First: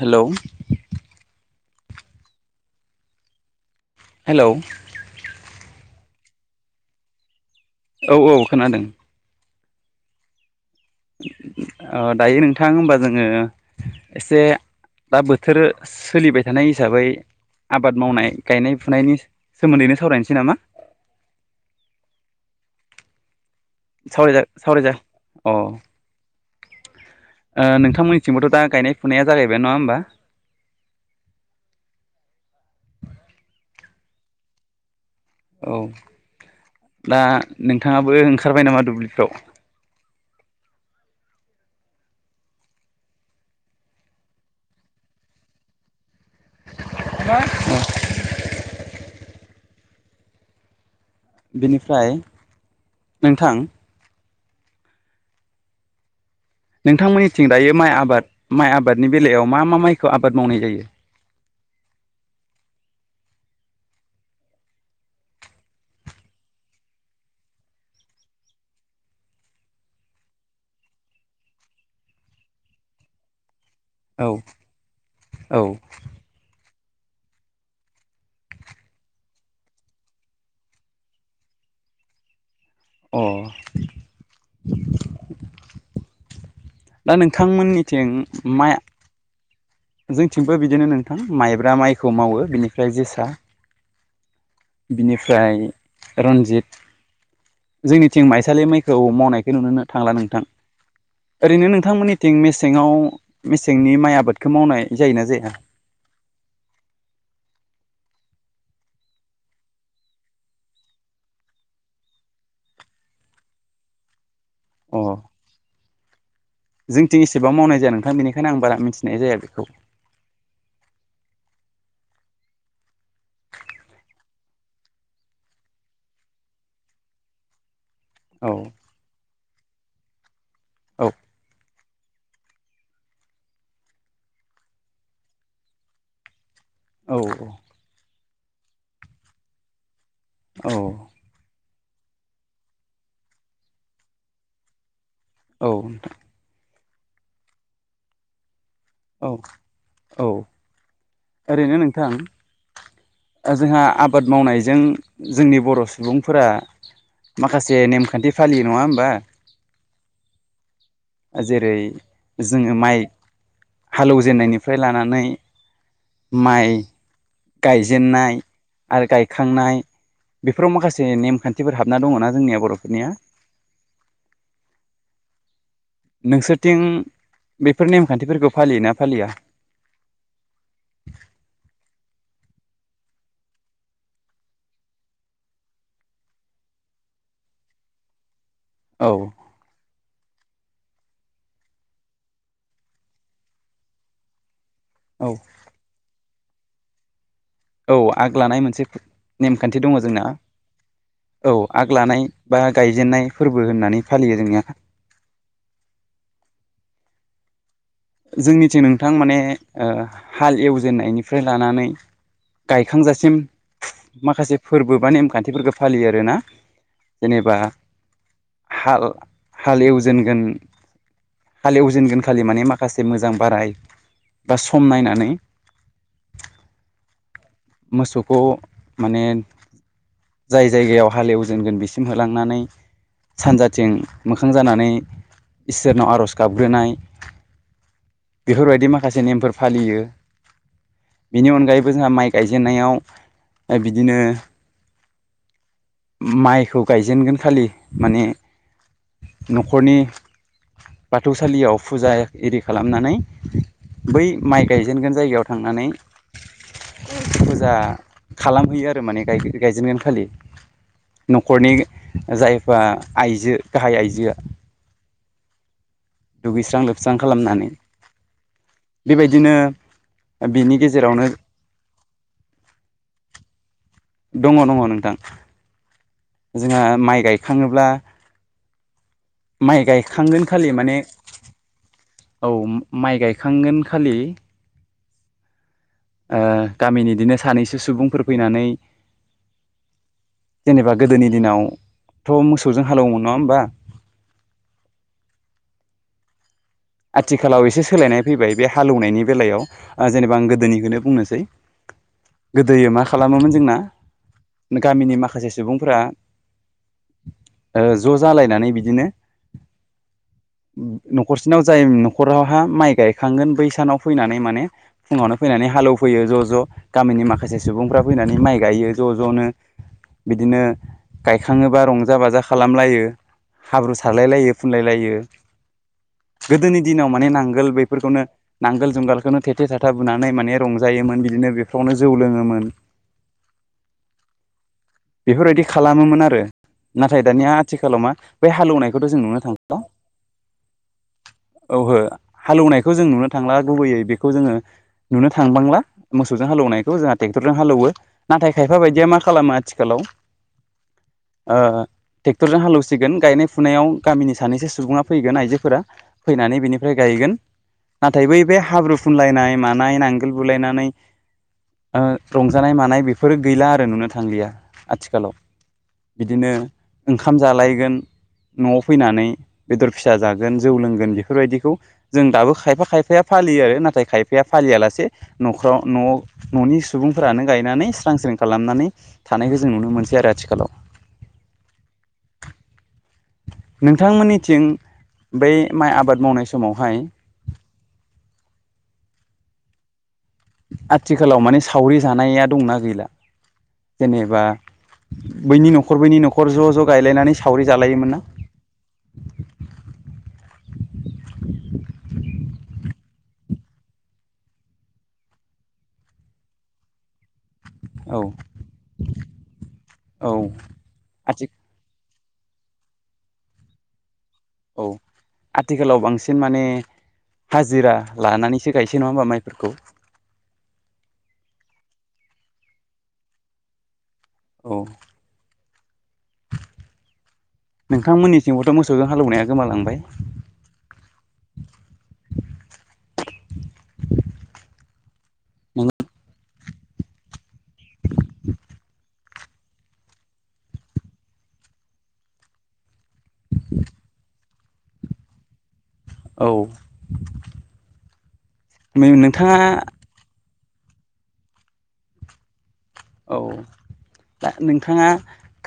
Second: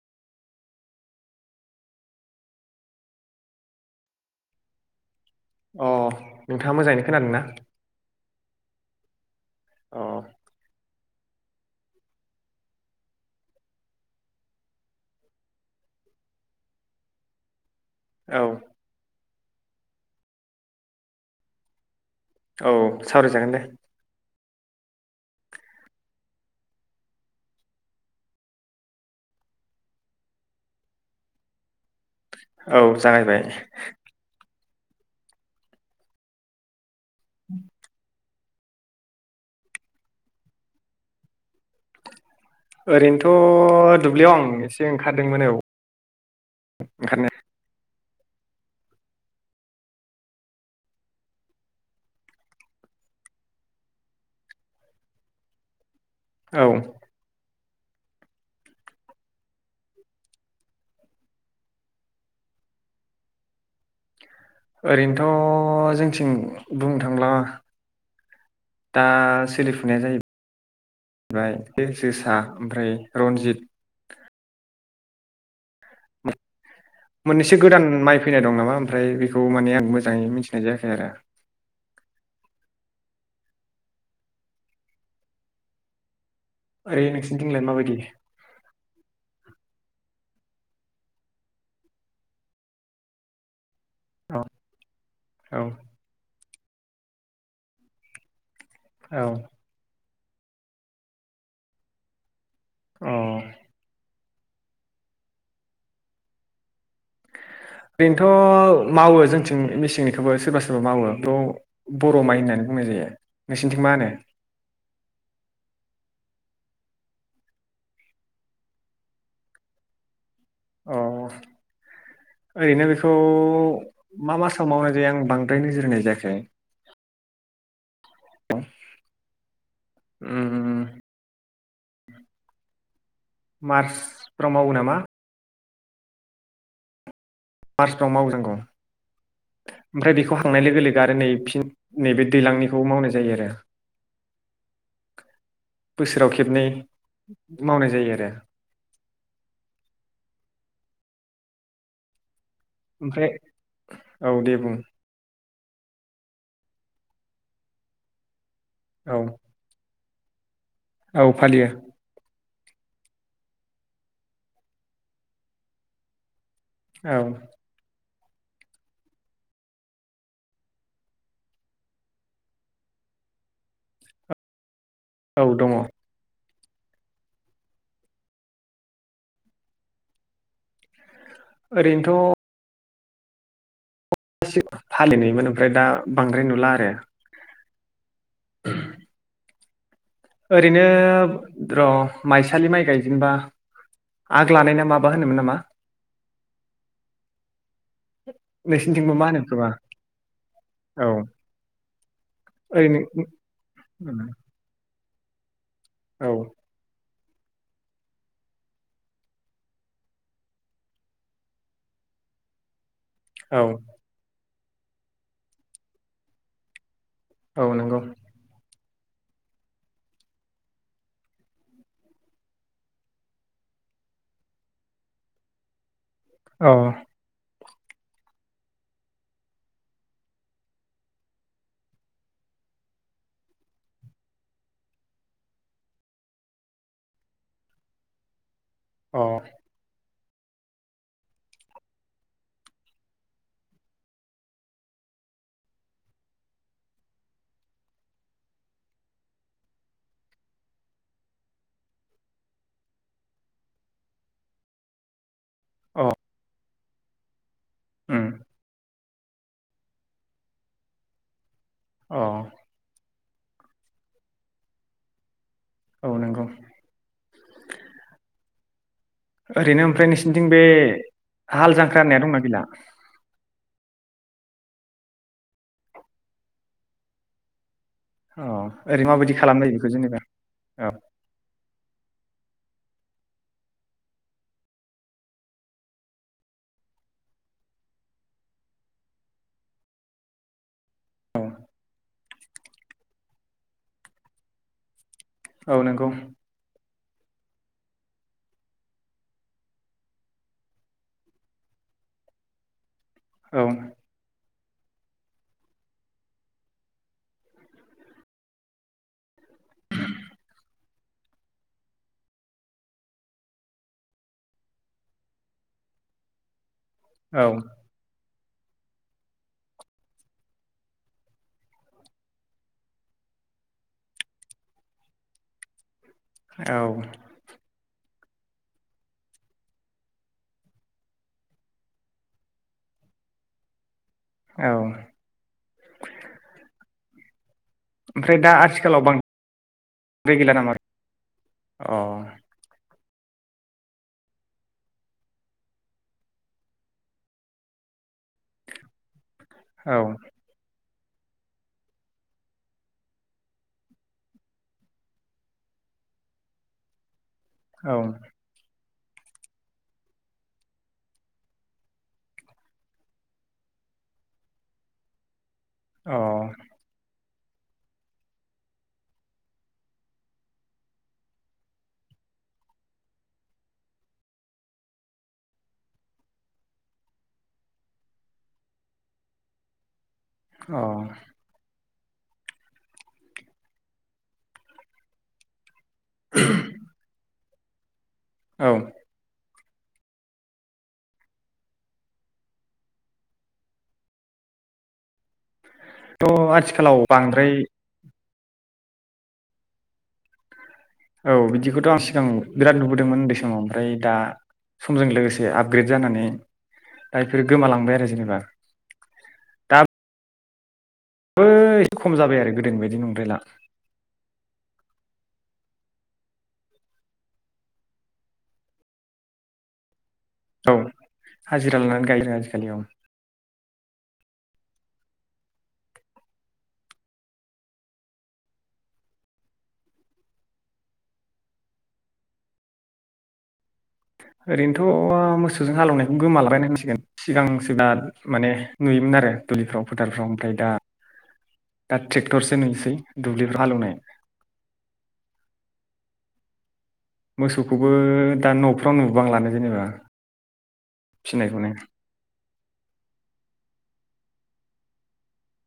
Hello hello अ नोंथाङा मोजाङैनो खोनादों ना? औ औ खोनादों अ ओ दायो नोंथां होमबा जोङो एसे दा बोथोर सोलिबाय थानाय हिसाबै आबाद मावनाय औ गायनाय फुनायनि सोमोन्दैनो सावरायनोसै नामा औ सावराय जागोन दे सावरायजा सावरायजा अ ओ नोंथांमोननिथिंबोथ दा गायनाय फुनाया जागायबाय नङा होमबा? औ जागायबाय औ दा नोंथाङाबो ओं खारबाय नामा दुब्लिफ्राव ओरैनोथ दुब्लियाव आं एसे ओंखारदोंमोन औ ओंखारनाया [inaudible] बेनिफ्राय नोंथां। औ नोंथांमोननिथिं दायो माइ आबाद माइ आबादनि बेलायाव मा मा माइखौ आबाद मावनाय जायो? ओरैनोथ' जोंथिं बुंनो थांब्ला दा सोलिफुनाया जाहै [inaudible] बाय जो-जोसा ओमफ्राय रनजित औ औ मोननैसो गोदान माइ फैनाय दं नामा ओमफ्राय बेखौ माने आं मोजाङै मिथिनाय जायाखै आरो अ ओरै दा नोंसिनिथिंलाय माबायदि नोंथांमोननिथिं माया जोंथिंबो बिदिनो नोंथां माइब्रा माइखौ मावो। बेनिफ्राइ जोसा औ बिनिफ्राय औ रन्जित जोंनिथिं माइ सालि मायखौ औ मावनायखौ नुनोनो थांला नो ओरैनो नोंथांमोननिथिं मेस सेङाव अ मेसेंनि माइ आबाद खौ मावनाय जायोना जाया? ओरैनोथ' मावो जोंथिं मेसिंनिखौबो सोरबा सोरबा मावो [inaudible] बर' माइ होननानै बुंनाय जायो। नोंसिनिथिं मा होनो? अ जोंथिं एसेबां मावनाय जाया नोंथां बेनिखायनो आं बारा मिथिनाय जाया बेखौ। अ ओरैनो बेखौ मा मासाव मावनाय जायो। आं बांद्राय नोजोर होनाय जायाखै औ उम औ मार्सफ्राव मावो नामा? औ मार्चफ्राव मावनांगौ। ओमफ्राय बेखौ हाखांनाय लोगो लोगो आरो नै फिन नैबे दैज्लांनिखौ मावनाय जायो आरो औ बोसोराव खेबनै मावनाय जायो आरो औ औ ओरैनो नोंथां। ओमफ्राय जोंहा आबाद औ दे बुं मावनायजों जोंनि बर' सुबुंफोरा माखासे नेमखान्थि फालियो नङा होमबा औ औ फालियो जेरै जोङो माइ हालौजेननायनिफ्राय लानानै माइ औ गायजेन्नाय आरो गायखांनाय बेफोराव माखासे नेमखान्थिफोर हाबना दङना जोंनिया बर'फोरनिया औ दङ नोंसोरथिं बेफोर नेमखान्थिफोरखौ फालियोना फालिया ओरैनोथ फालिनायमोन ओमफ्राय दा बांद्राय नुला आरो औ ओरैनो र' माइसालि माइ गायजेनबा आ लानाय ना माबा औ होनोमोन नामा औ आग लानाय मोनसे नोंसिनिथिंबो मा होनो खोमा नेमखान्थि दङ जोंना औ आग लानाय बा ओरैनो गायजेनन्नाय फोरबो होननानै फालियो जोंनिया औ जोंनिथिं नोंथां माने ओ हाल एवजेननायनिफ्राय लानानै गाय खांजासिम औ माखासे फोरबो बा नेमखान्थिफोरखौ फालियो आरोना जेनेबा औ नोंगौ हाल हालेवजेनगोन हालेवजेनगोन खालि माने मा खासे मोजां बाराय बा सम नायनानै औ मोसौखौ माने जाय जायगायाव हालेवजेनगोन बेसिम होलांनानै सानजाथिं मोखां जानानै इसोरनाव आर'ज गाबग्रोनाय बेफोरबायदि अ माखासे नेमफोर फालियो बेनि अनगायैबो जोंहा माइ गायजेननायाव दा बिदिनो माइखौ गायजेनगोन खालि माने न'खरनि बाथौसालियाव फुजा एरि खालामनानै बै माइ गायजेनगोन जायगायाव थांनानै अ [inaudible] जा उम खालामहैयो आरो माने गायगोन गायजेनगोन खालि न न'खरनि अ जायफा आइजो गाहाय आइजोआ औ नंगौ दुगैस्रां लोबस्रां खालामनानै बेबायदिनो ओरैनो ओमफ्राय नोंसिरनिथिं बे बिनि गेजेरावनो हाल जांख्रा होननाया दंना गैला दङ दङ नोंथां जोंहा माइ गायखाङोब्ला औ ओरै माबायदि खालामलायो माइ बेखौ जेनेबा गायखांगोन खालि औ माने औ माइ गायखांगोन खालि ओ गामिनि इदिनो सानैसो सुबुंफोर फैनानै जेनेबा गोदोनि औ दिनाव थ' मोसौजों हालौओमोन नङा होमबा औ नोंगौ आथिखालाव एसे सोलायनाय फैबाय बे हालऔ नायनि बेलायाव जेनेबा आं गोदोनिखौनो बुंनोसै गोदोयो मा खालामोमोन औ जोंना गामिनि माखासे सुबुंफोरा ओ ज' जालायनानै बिदिनो न'खरसे सेनाव जाय नख'रावहा माइ गायखांगोन बैसानाव फैनानै माने फुङावनो फैनानै हालेवफैयो ज' ज' गामिनि औ माखासे सुबुंफ्रा फैनानै। माइ गायो ज' ज'नो बिदिनो गायखाङोबा रंजा बाजा खालामलायो हाब्रु सारलाय लायो फुनलाय लायो। औ गोदोनि दिनाव माने नांगोल बेफोरखौनो नांगोल जुंगालखौनो थेथे थाथा बोनानै माने रंजायोमोन बिदिनो बेफोरावनो जौ लोङोमोन। औ बेफोरबायदि खालामोमोन आरो। नाथाय दानिया आथिखालाव मा ओमफ्राय बै दा आथिखालाव हालौवनायखौथ' जों नुनो थांला बांद्राय गैला नामा अ औहो हालऔवनाय खौ जों नुनो थांला गुबैयै बेखौ जोंङो नुनो थांबांला मोसौजों हालौनायखौ जोंहा ट्रेक्टरजों हालौवो नाथाय खायफा बायदिया मा खालामो औ आथिखालाव ओ ट्रेक्टरजों हालेवसिगोन गायनाय फुनायाव गामिनि सानैसो सुबुङा फैगोन आइजोफोरा फैनानै बिनिफ्राय गायगोन। नाथाय बै बे हाब्रु फुनलायनाय मानाय नांगोल बुलायनानै ओ रंजानाय मानाय बेफोरो गैला आरो नुनो थांलिया आथिखालाव। अ बिदिनो ओंखाम ओंखाम जालायगोन न'आव फैनानै बेदर फिसा जागोन। जौ लोंगोन बेफोरबायदिखौ जों दाबो खायफा खायफाया फालियो आरो नाथाय खायफाया फालियालासे न'खराव न' न'नि सुबुंफोरानो गायनानै स्रां स्रिं खालामनानै थानायखौ जों नुनो मोनसै आरो आथिखालाव। नोंथांमोननिथिं बै माइ आबाद मावनाय समावहाय औ आथिखालाव माने सावरि जानाया दंना गैला जेनेबा बैनि न'ख खर बैनि थ' न'खर ज' ज' आथिखालाव गायलायनानै बांद्राय सावरि जालायोमोन ना? [inaudible] औ बिदिखौथ' आं सिगां बिराद नुबोदोंमोन उन्दै समाव ओमफ्राय दा समजों लोगोसे आपग्रेड जानानै दा इफोर गोमालांबाय आरो औ जेनेबा दा औ आथि बै खम जाबाय आरो गोदोनि बायदि नंद्रायला। औ आथिखालाव बांसिन माने हाजिरा लानानैसो गायसै नङा होमबा माइफोरखौ? औ हाजिरा लनानै गायोनो आजिखालि औ। औ नोंथांमोननि थिंबोथ' मोसौजों हालौवनाया गोमालांबाय ओरैनोथ' मोसौजों हालेवनायखौ गोमालाबायनसै गोन सिगां [unintelligible] माने नुयोमोन आरो दुब्लिफ्राव फोथारफ्राव ओमफ्राय दा दा ट्रेक्टरसो नुयोसै दुब्लिफ्राव हालौवनाय औ मोसौखौबो दा न'फ्राव नुबां लानो नोंथाङा जेनेबा फिनायखौनो औ दा नोंथांङा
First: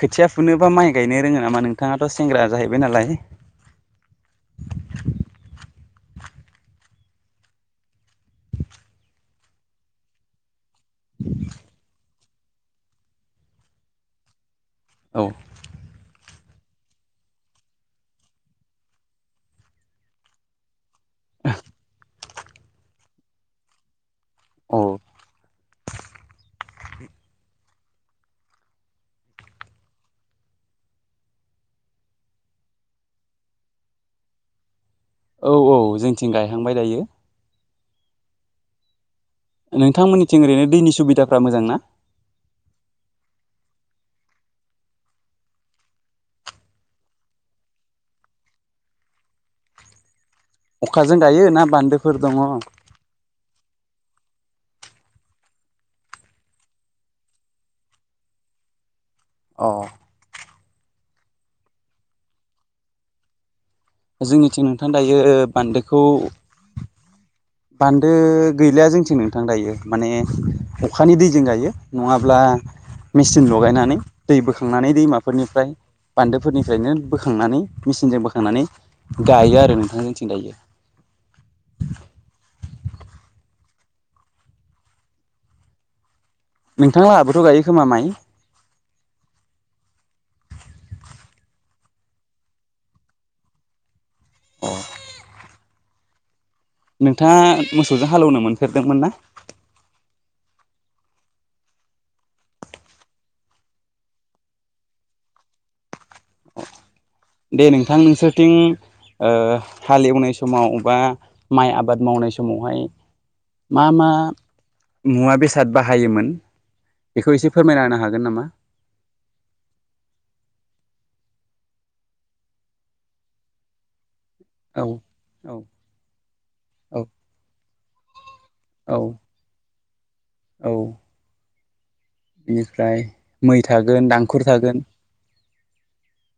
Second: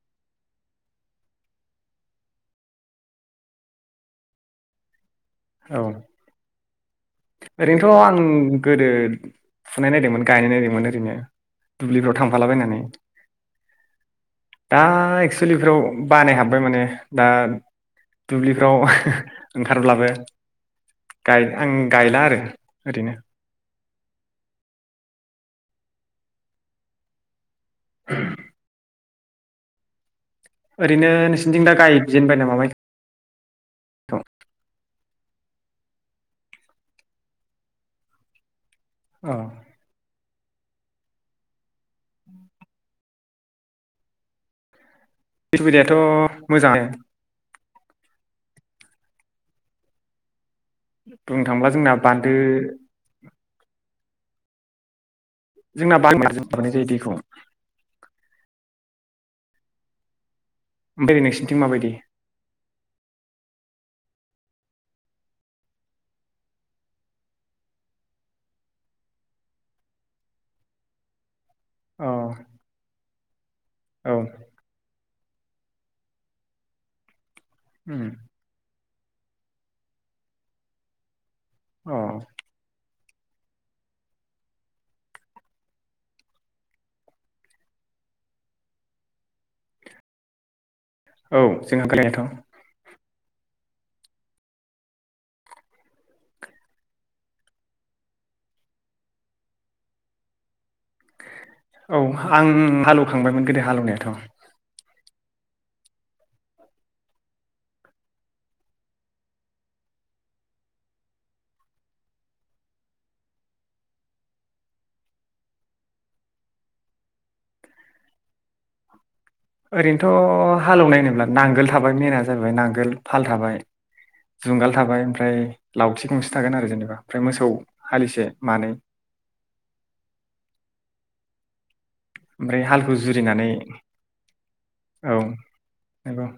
खोथिया फुनो बा माइ गायनो रोंङो नामा नोंथाङाथ' सेंग्रा जाहैबाय नालाय औ ओरैनोथ' आं गोदो फुनाय नायदोंमोन गायनाय नायदोंमोन। मोन ओरैनो दुब्लिफ्राव थांफालाबायनानै दा औ एक्सुलि बेफ्राव बानाय हाबबाय ओमफाय माने दा दुब्लिफ्राव ओंखारब्लाबो गाय आं गायला आरो ओरैनो औ [inaudible] ओरैनो नोंसिनिथिं दा गायजेनबाय नामा माइखौ? औ औ जोंथिं गायहांबाय दायो। अ नोंथांमोननि थिं ओरैनो दैनि सुबिदफ्रा मोजां ना। [inaudible] सुबिदायाथ' मोजांङा नो। अखाजों बुंनो गायो ना थाङोब्ला जोंना बान्दोफोर बान्दो दङ। जोंना [unintelligible] लाबोनाय जायो दैखौ अ ओमफ्रायै नोंसिनिथिं माबायदि? जोंनिथिं नोंथां ओ दायो बान्दोखौ बान्दो गैलिया जोंथिं नोंथां दायो माने अखानि दैजों गायो। अ नंङाब्ला लगायनानै औ दै बोखांनानै दैमा फोरनिफ्राय बान्दोफोरनिफ्रायनो बो बोखांनानै उम मेसिनजों बोखांनानै गायो आरो नोंथां जोंथिं दायो। अ नोंथांआबोथ' गायो खोमा माइ? औ जोंहा गोयोथ अ। नोंथांङा मोसौजों हालौवनो मोनफेरदोंमोन ना। औ आं हालौवखांबायमोन गोदो हालौवनायाथ'। दे नोंथां नोंसोरथिं ओ हालेवनाय समाव बा माइ आबाद मावनाय समावहाय मा मा मुवा बेसाद बाहायोमोन बेखौ एसे फोरमायलांनो हागोन नामा। ओरैनोथ' हालेवनायनोब्ला नांगोल थाबाय मेना जाबाय नांगोल फाल थाबाय। जुंगाल औ थाबाय ओमफ्राय औ लावथि गंसे थागोन आरो जेनेबा औ ओमफ्राय मोसौ। हालिसे। मानै औ औ। ओमफ्राय हालखौ बेनिफ्राय जुरिनानै मै थागोन दांखुर थागोन। हब'।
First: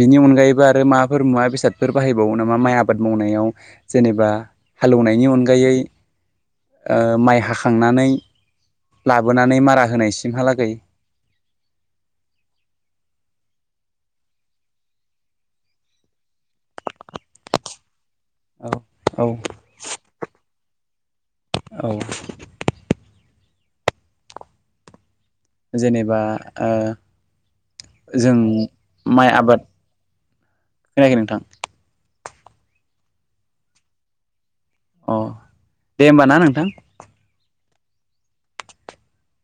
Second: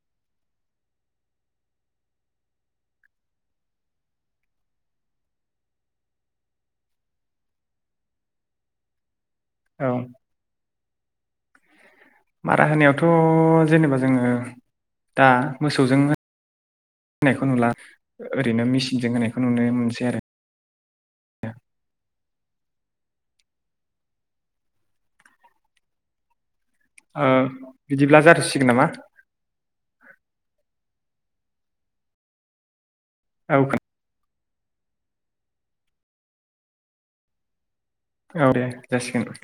बिनि अनगायैबो आरो माबाफोर मुवा बेसादफोर बाहायबावो नामा माइ आबाद मावनायाव जेनेबा हालेवनायनि अनगायै ओ माइ हाखांनानै ला। लाबोनानै औ मारा होनायसिमहालागै। मारा होनायावथ' जेनेबा जोङो दा मोसौजों होनायखौ नुला। ओरैनो मेचिनजों औ होनायखौ नुनो मोनसै आरो। औ। जेनेबा। ओ ओ बिदिब्ला जों जाथ'सिगोन नामा माइ आबाद। खोनायाखै नोंथां। औ। अ दे होमबा ना नोंथां। औ दे जासिगोन।